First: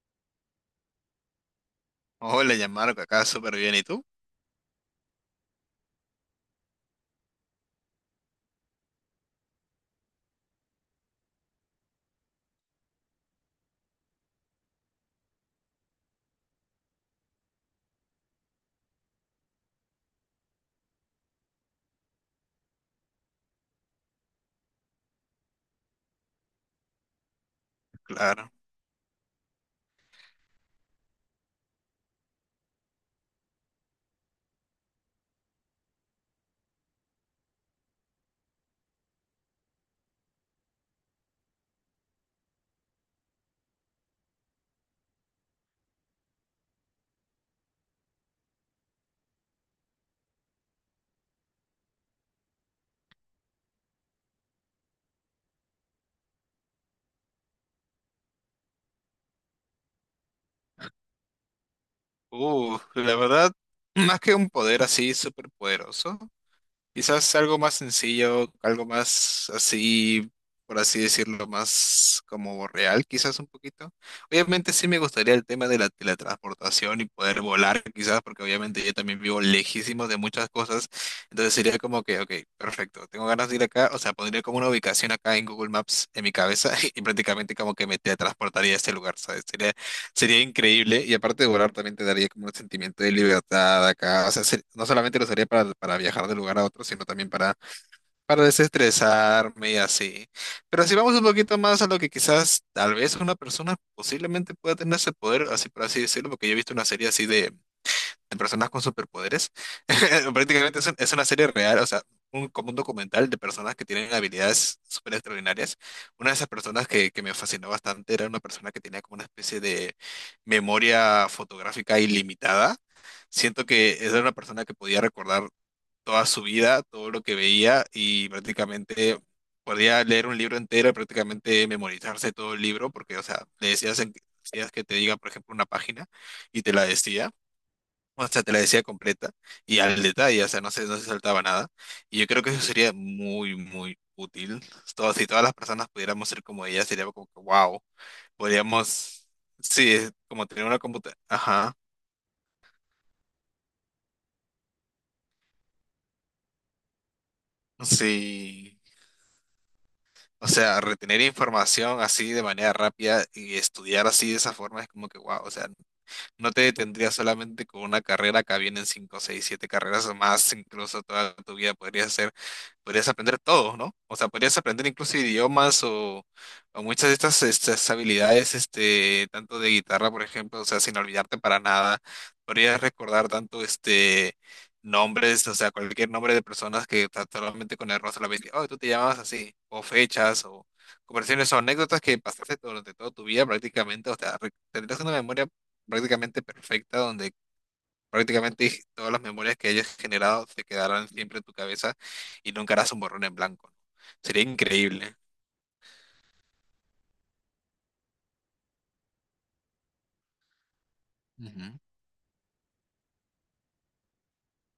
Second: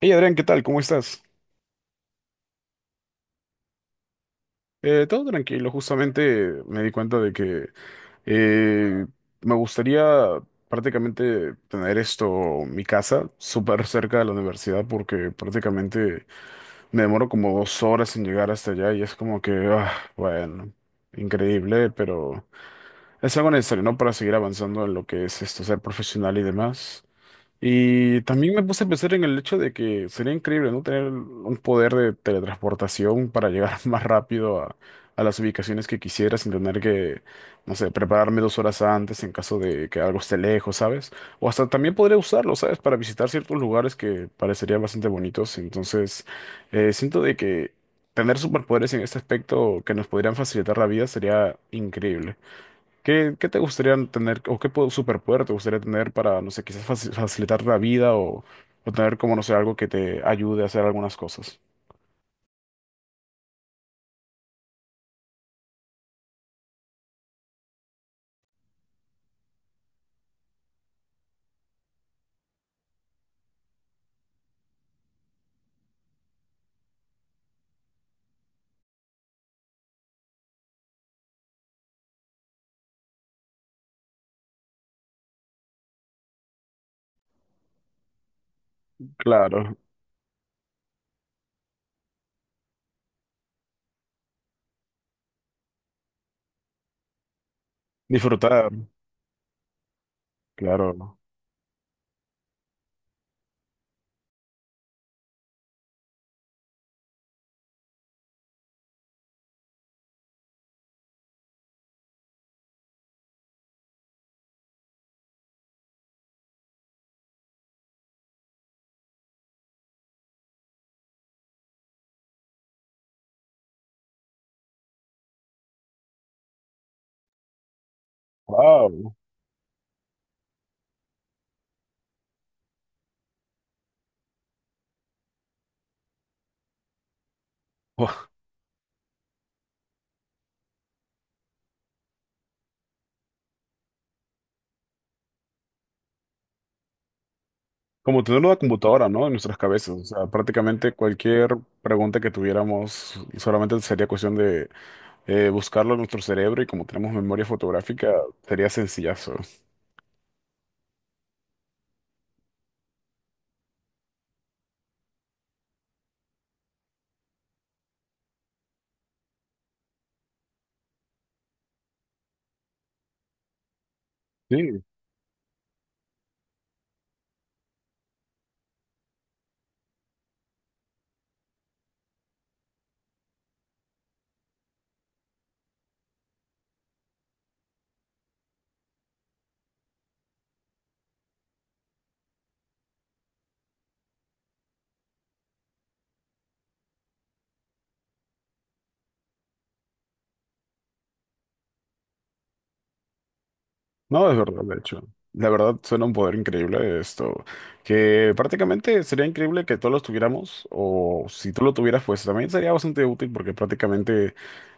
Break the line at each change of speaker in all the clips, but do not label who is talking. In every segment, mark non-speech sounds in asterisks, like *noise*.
Hey Adrián, ¿qué tal? ¿Cómo estás?
Hola, Yamarco, acá súper bien. ¿Y tú?
Todo tranquilo, justamente me di cuenta de que eh, me gustaría prácticamente tener esto, mi casa, súper cerca de la universidad porque prácticamente me demoro como 2 horas en llegar hasta allá y es como que, ah, bueno, increíble, pero es algo necesario, ¿no? Para seguir avanzando en lo que es esto, ser profesional y demás. Y
Claro.
también me puse a pensar en el hecho de que sería increíble, ¿no? Tener un poder de teletransportación para llegar *laughs* más rápido a las ubicaciones que quisiera sin tener que, no sé, prepararme 2 horas antes en caso de que algo esté lejos, ¿sabes? O hasta también podría usarlo, ¿sabes? Para visitar ciertos lugares que parecerían bastante bonitos. Entonces, siento de que tener superpoderes en este aspecto que nos podrían facilitar la vida sería increíble. ¿Qué te gustaría tener o superpoder te gustaría tener para, no sé, quizás facilitar la vida o tener como, no sé, algo que te ayude a hacer algunas cosas?
La verdad, más que un poder así súper poderoso, quizás algo más sencillo, algo más así, por así decirlo, más como real, quizás un poquito. Obviamente sí me gustaría el tema de la teletransportación y poder volar, quizás, porque obviamente yo también vivo lejísimo de muchas cosas. Entonces sería como que, ok, perfecto, tengo ganas de ir acá, o sea, pondría como una ubicación acá en Google Maps en mi cabeza *laughs* y prácticamente como que me teletransportaría a este lugar, ¿sabes?
Claro,
Sería increíble y aparte de volar también te daría como un sentimiento de libertad acá. O sea, no solamente lo usaría para viajar de lugar a otro, sino también para
disfrutar,
desestresarme y así. Pero si vamos
claro.
un poquito más a lo que quizás tal vez una persona posiblemente pueda tener ese poder, así por así decirlo, porque yo he visto una serie así de personas con superpoderes. *laughs* Prácticamente es, es una serie real, o sea, como un documental de personas que tienen habilidades súper extraordinarias. Una de esas personas que me fascinó bastante era una persona que tenía como una especie de memoria fotográfica ilimitada. Siento que era una persona que podía recordar toda su vida, todo lo que veía y
Wow.
prácticamente... Podía leer un libro entero y prácticamente memorizarse todo el libro, porque, o sea, le decías, decías que te diga, por ejemplo, una página y te la decía. O sea, te la decía completa y al detalle, o sea, no se saltaba nada. Y yo creo que eso sería muy, muy útil. Si todas las personas pudiéramos ser como ella, sería como que, wow,
Como tener una computadora, ¿no?
podríamos,
En nuestras cabezas.
sí,
O
es
sea,
como tener una
prácticamente
computadora.
cualquier
Ajá,
pregunta que tuviéramos solamente sería cuestión de buscarlo en nuestro cerebro y como tenemos memoria fotográfica, sería
sí.
sencillazo.
O sea, retener información así de manera rápida y estudiar así de esa forma es como que, wow, o sea, no te detendrías solamente con una carrera, acá vienen 5 6 7 carreras o más, incluso toda tu vida podrías hacer, podrías aprender todo, ¿no? O sea, podrías
Sí,
aprender incluso idiomas o muchas de estas habilidades, este, tanto de guitarra, por ejemplo, o sea, sin olvidarte para nada, podrías recordar tanto este nombres, o sea, cualquier nombre de personas solamente con el rostro la ves, oh, tú te llamas así, o fechas, o conversaciones o anécdotas que pasaste durante toda tu vida prácticamente, o sea, tendrías una memoria prácticamente perfecta, donde prácticamente *laughs* todas las memorias que hayas generado se quedarán siempre en tu cabeza y nunca harás un borrón en blanco, ¿no?
no, es
Sería
verdad, de hecho.
increíble.
La verdad suena un poder increíble esto, que prácticamente sería increíble que todos los tuviéramos, o si tú lo
Ujú,
tuvieras, pues también sería bastante útil porque prácticamente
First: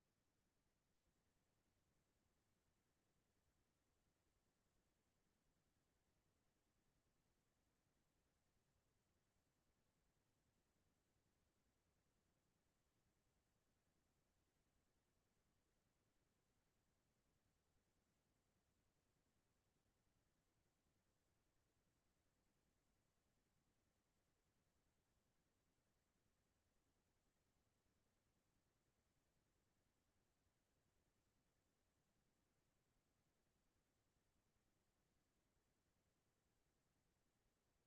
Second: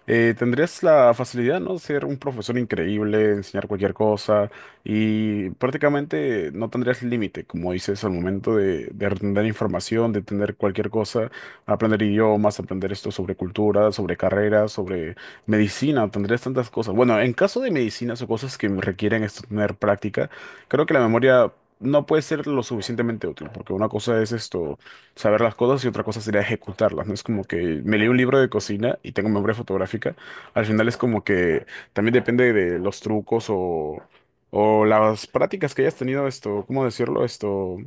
tendrías la facilidad, ¿no? Ser un profesor increíble, enseñar cualquier cosa y prácticamente no tendrías límite, como dices, al momento de entender información, de entender cualquier cosa, aprender idiomas, aprender esto sobre cultura, sobre carreras, sobre medicina, tendrías tantas cosas. Bueno, en caso de medicinas o cosas que requieren esto tener práctica, creo que la memoria no puede ser lo suficientemente útil, porque una cosa es esto, saber las cosas y otra cosa sería ejecutarlas, ¿no? Es como que me leí un libro de cocina y tengo memoria fotográfica. Al final es como que también depende de los trucos o las prácticas que hayas tenido esto, ¿cómo decirlo? Esto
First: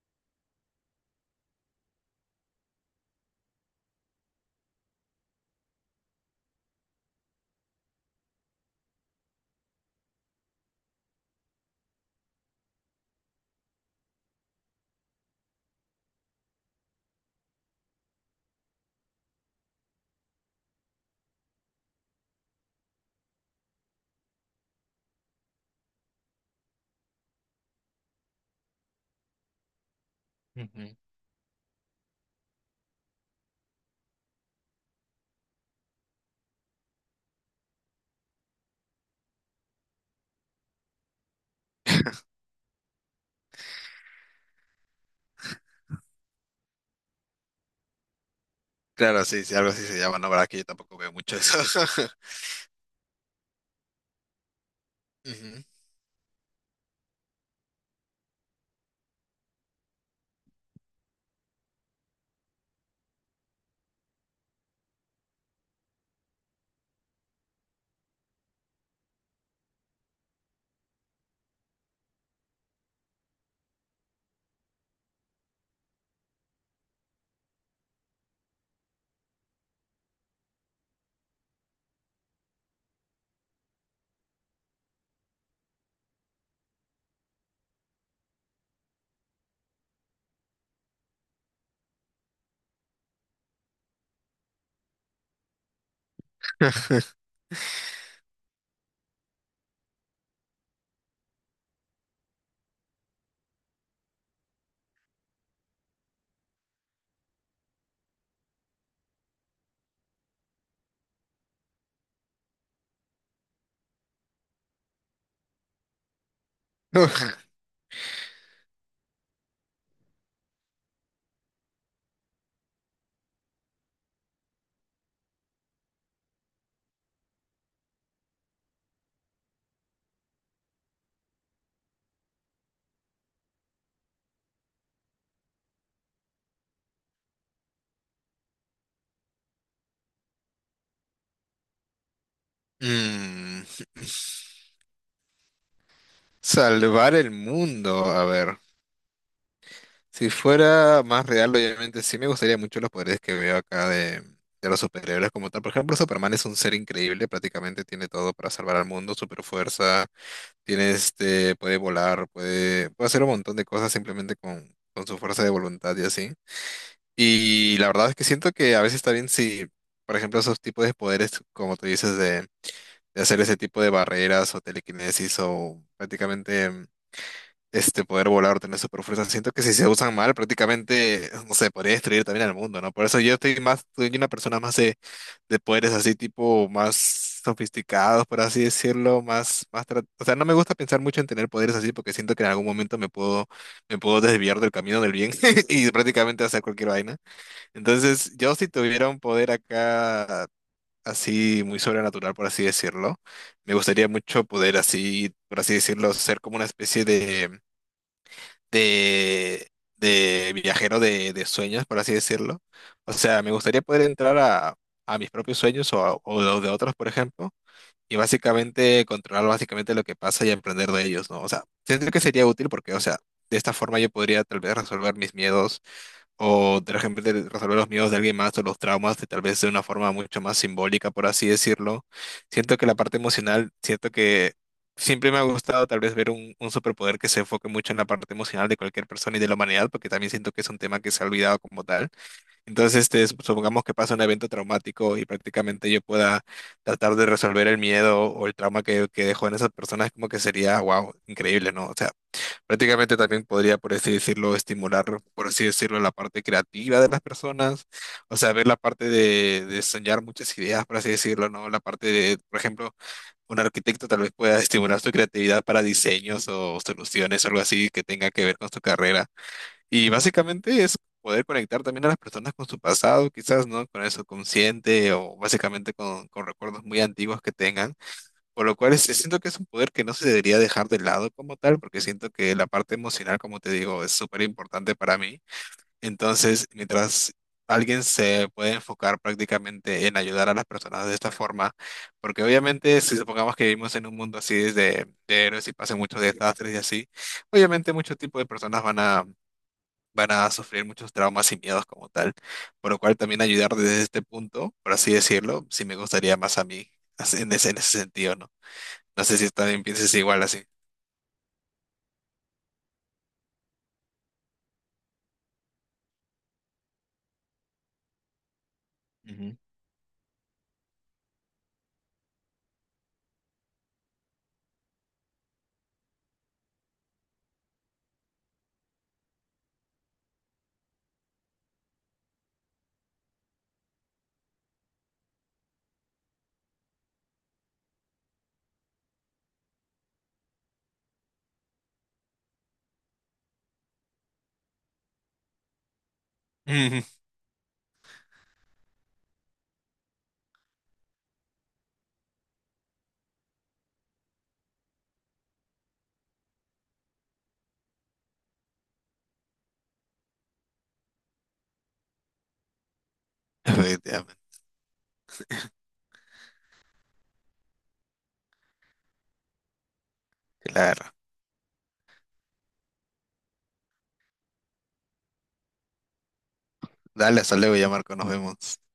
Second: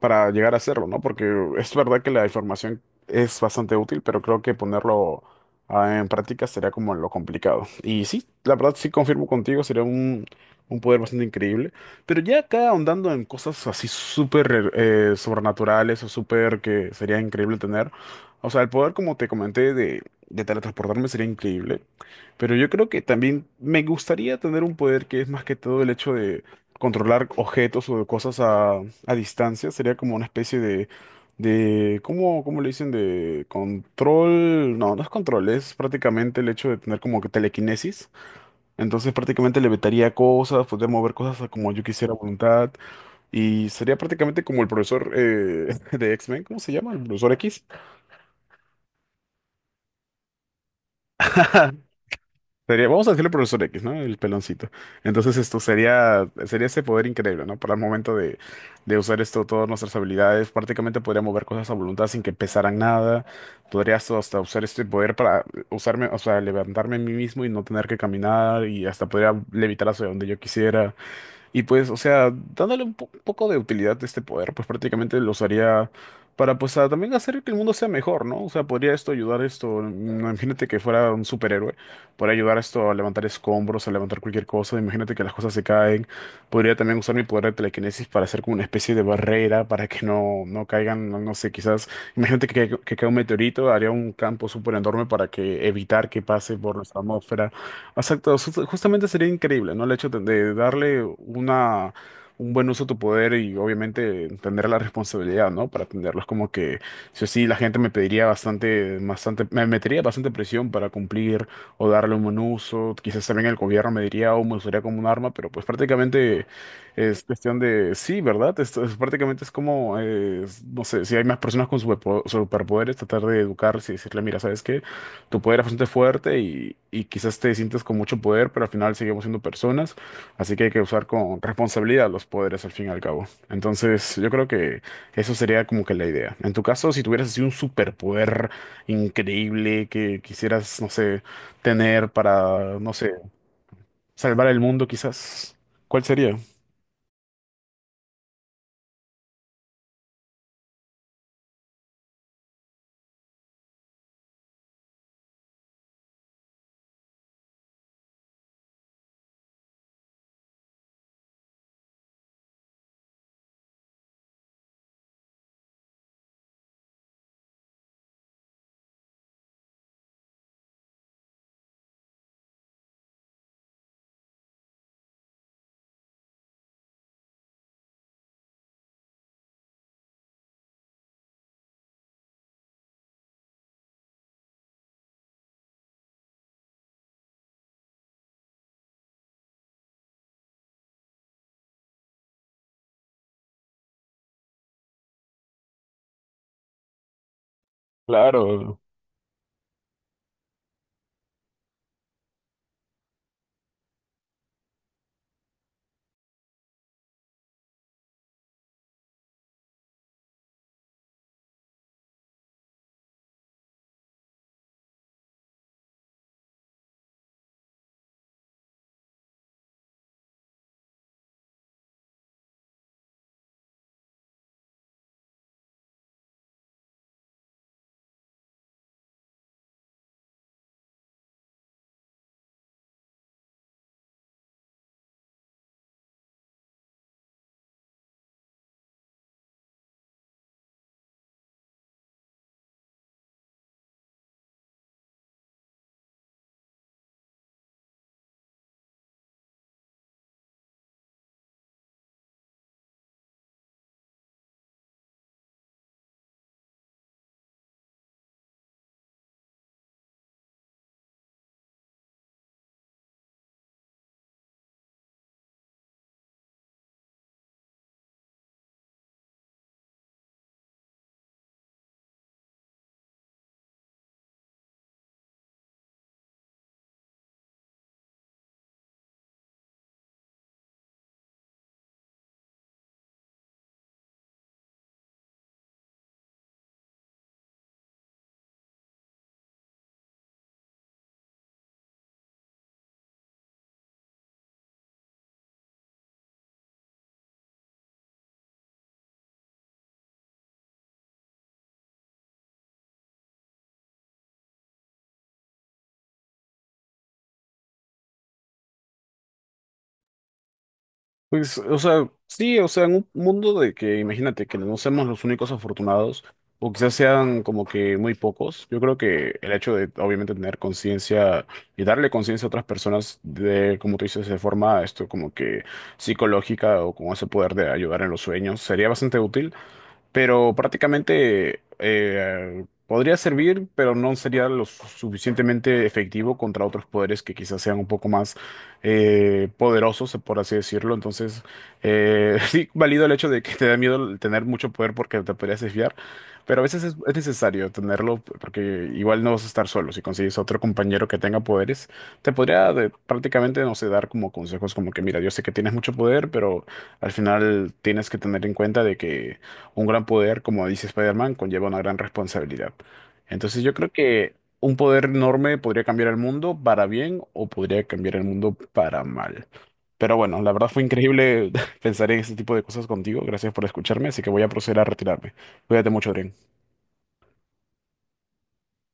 para llegar a hacerlo, ¿no? Porque es verdad que la información es bastante útil, pero creo que ponerlo en práctica sería como lo complicado. Y sí, la verdad sí confirmo contigo, sería un poder bastante increíble. Pero ya acá ahondando en cosas así súper sobrenaturales o súper que sería increíble tener. O sea, el poder, como te comenté, de teletransportarme sería increíble. Pero yo creo que también me gustaría tener un poder que es más que todo el hecho de controlar objetos o de cosas a distancia, sería como una especie
ujú.
de ¿cómo le dicen? De control, no, no es control, es prácticamente el hecho de tener como que telequinesis, entonces prácticamente le vetaría cosas, poder mover cosas a como yo quisiera a voluntad, y sería prácticamente como el profesor *laughs* de X-Men, ¿cómo se llama? El profesor X.
Claro, sí, sí, algo así se llama, no, verdad que yo tampoco veo mucho eso.
*laughs* Sería, vamos a decirle profesor X, ¿no? El peloncito.
*laughs*
Entonces esto
Ujú.
sería, sería ese poder increíble, ¿no? Para el momento de usar esto, todas nuestras habilidades, prácticamente podría mover cosas a voluntad sin que pesaran nada. Podrías hasta usar este poder para usarme, o sea, levantarme a mí mismo y no tener que caminar y hasta podría levitar hacia donde yo quisiera. Y pues, o sea, dándole un, un poco de utilidad a este poder, pues prácticamente lo usaría para, pues, también hacer que el mundo sea mejor, ¿no? O sea, podría esto ayudar esto, imagínate que fuera un superhéroe, podría ayudar esto a levantar escombros, a levantar cualquier cosa, imagínate que las cosas se caen, podría también usar mi poder de telequinesis para hacer como una especie de barrera para que no, no caigan, no, no sé, quizás, imagínate que caiga un meteorito, haría un campo súper enorme para que evitar que pase por nuestra
*laughs*
atmósfera. Exacto, justamente sería increíble, ¿no? El hecho de darle una, un buen uso a tu poder y obviamente tener la responsabilidad, ¿no? Para atenderlos, como que, si o sí, la gente me pediría bastante, bastante, me metería bastante presión para cumplir o darle un buen uso. Quizás también el gobierno me diría, o me usaría como un arma, pero pues prácticamente es cuestión de, sí, ¿verdad? Esto es, prácticamente es como, no sé, si hay más personas con superpoderes, tratar de educarse y decirle, mira, ¿sabes qué? Tu poder es bastante fuerte y quizás te sientes con mucho poder, pero al final seguimos siendo personas, así que hay que usar con responsabilidad los poderes al fin y al cabo. Entonces, yo creo que eso sería como que la idea. En tu caso, si tuvieras así un superpoder increíble que quisieras, no sé, tener para, no sé,
Mm,
salvar el mundo quizás, ¿cuál sería?
salvar el mundo, a ver. Si fuera más real, obviamente sí me gustaría mucho los poderes que veo acá de los superhéroes como tal. Por ejemplo, Superman es un ser increíble, prácticamente tiene todo para salvar al mundo, super fuerza, tiene este, puede volar, puede, puede hacer un montón de cosas simplemente con su fuerza de voluntad y así. Y la verdad es que siento que a veces está bien si, por ejemplo, esos tipos de poderes, como tú dices, de hacer ese tipo de barreras o telequinesis o prácticamente este poder volar, tener super fuerza. Siento que si se usan mal, prácticamente, no sé, podría destruir también al mundo, ¿no? Por eso yo estoy más, soy una persona más de poderes así, tipo, más sofisticados, por así decirlo, más, más, o sea, no me gusta pensar mucho en tener poderes así porque siento que en algún momento me puedo desviar del camino del bien *laughs* y prácticamente hacer cualquier vaina. Entonces, yo si
Claro,
tuviera un poder acá, así, muy sobrenatural, por así decirlo, me gustaría mucho poder así, por así decirlo, ser como una especie de de, de viajero de sueños, por así decirlo. O sea, me gustaría poder entrar a mis propios sueños o, o los de otros, por ejemplo, y básicamente controlar básicamente lo que pasa y emprender de ellos, ¿no? O sea, siento que sería útil porque, o sea, de esta forma yo podría tal vez resolver mis miedos o de repente de resolver los miedos de alguien más o los traumas, de, tal vez de una forma mucho más simbólica, por así decirlo. Siento que la parte emocional, siento que siempre me ha gustado tal vez ver un superpoder que se enfoque mucho en la parte emocional de cualquier persona y de la humanidad, porque también siento que es un tema que se ha olvidado como tal. Entonces, este, supongamos que pasa un evento traumático y prácticamente yo pueda tratar de resolver el miedo o el trauma que dejó en esas personas, como que sería, wow, increíble, ¿no? O sea, prácticamente también podría, por así decirlo, estimular, por así decirlo, la parte creativa de las personas, o sea, ver la parte de soñar muchas ideas, por así decirlo, ¿no? La parte de, por ejemplo, un arquitecto tal vez pueda estimular su creatividad para diseños o soluciones, algo así que tenga que ver con su carrera. Y básicamente es poder conectar también a las personas con su pasado, quizás, ¿no? Con el subconsciente o básicamente con recuerdos muy antiguos que tengan. Por lo cual siento que es un poder que no se debería dejar de lado como tal, porque siento que la parte emocional, como te digo, es súper importante para mí. Entonces, mientras alguien se puede enfocar prácticamente en ayudar a las personas de esta forma, porque obviamente si supongamos que vivimos en un mundo así de héroes y pasan muchos desastres y así, obviamente muchos tipos de personas van a, van a sufrir muchos traumas y miedos como tal. Por lo cual también ayudar desde este punto, por así decirlo, sí me gustaría más a mí así, en ese sentido, ¿no? No sé si también piensas igual así.
pues, o sea, sí, o sea, en un mundo de que, imagínate, que no seamos los únicos afortunados, o quizás sean como que muy pocos, yo creo que el
Ujú.
hecho de, obviamente, tener conciencia y darle conciencia a otras personas de, como tú dices, de forma, esto como que psicológica o con ese poder de ayudar en los sueños, sería bastante útil pero prácticamente podría servir, pero no sería lo suficientemente efectivo contra otros poderes que quizás sean un poco más poderosos, por así decirlo. Entonces, *laughs* sí, valido el hecho de que te da miedo el tener mucho poder porque te podrías desviar, pero a
*laughs*
veces es
Ujú.
necesario tenerlo porque igual no vas a estar solo. Si consigues otro compañero que tenga poderes, te podría prácticamente, no sé, dar como consejos como que, mira, yo sé que tienes mucho poder, pero... Al final tienes que tener en cuenta de que un gran poder, como dice Spider-Man, conlleva una gran responsabilidad. Entonces yo creo que
Efectivamente,
un poder enorme podría cambiar el mundo para bien o podría cambiar el mundo para mal. Pero bueno, la verdad fue
claro.
increíble *laughs* pensar en este tipo de cosas contigo. Gracias por escucharme, así que voy a proceder a retirarme. Cuídate mucho, Adrián.
Dale, hasta luego ya, Marco, nos vemos.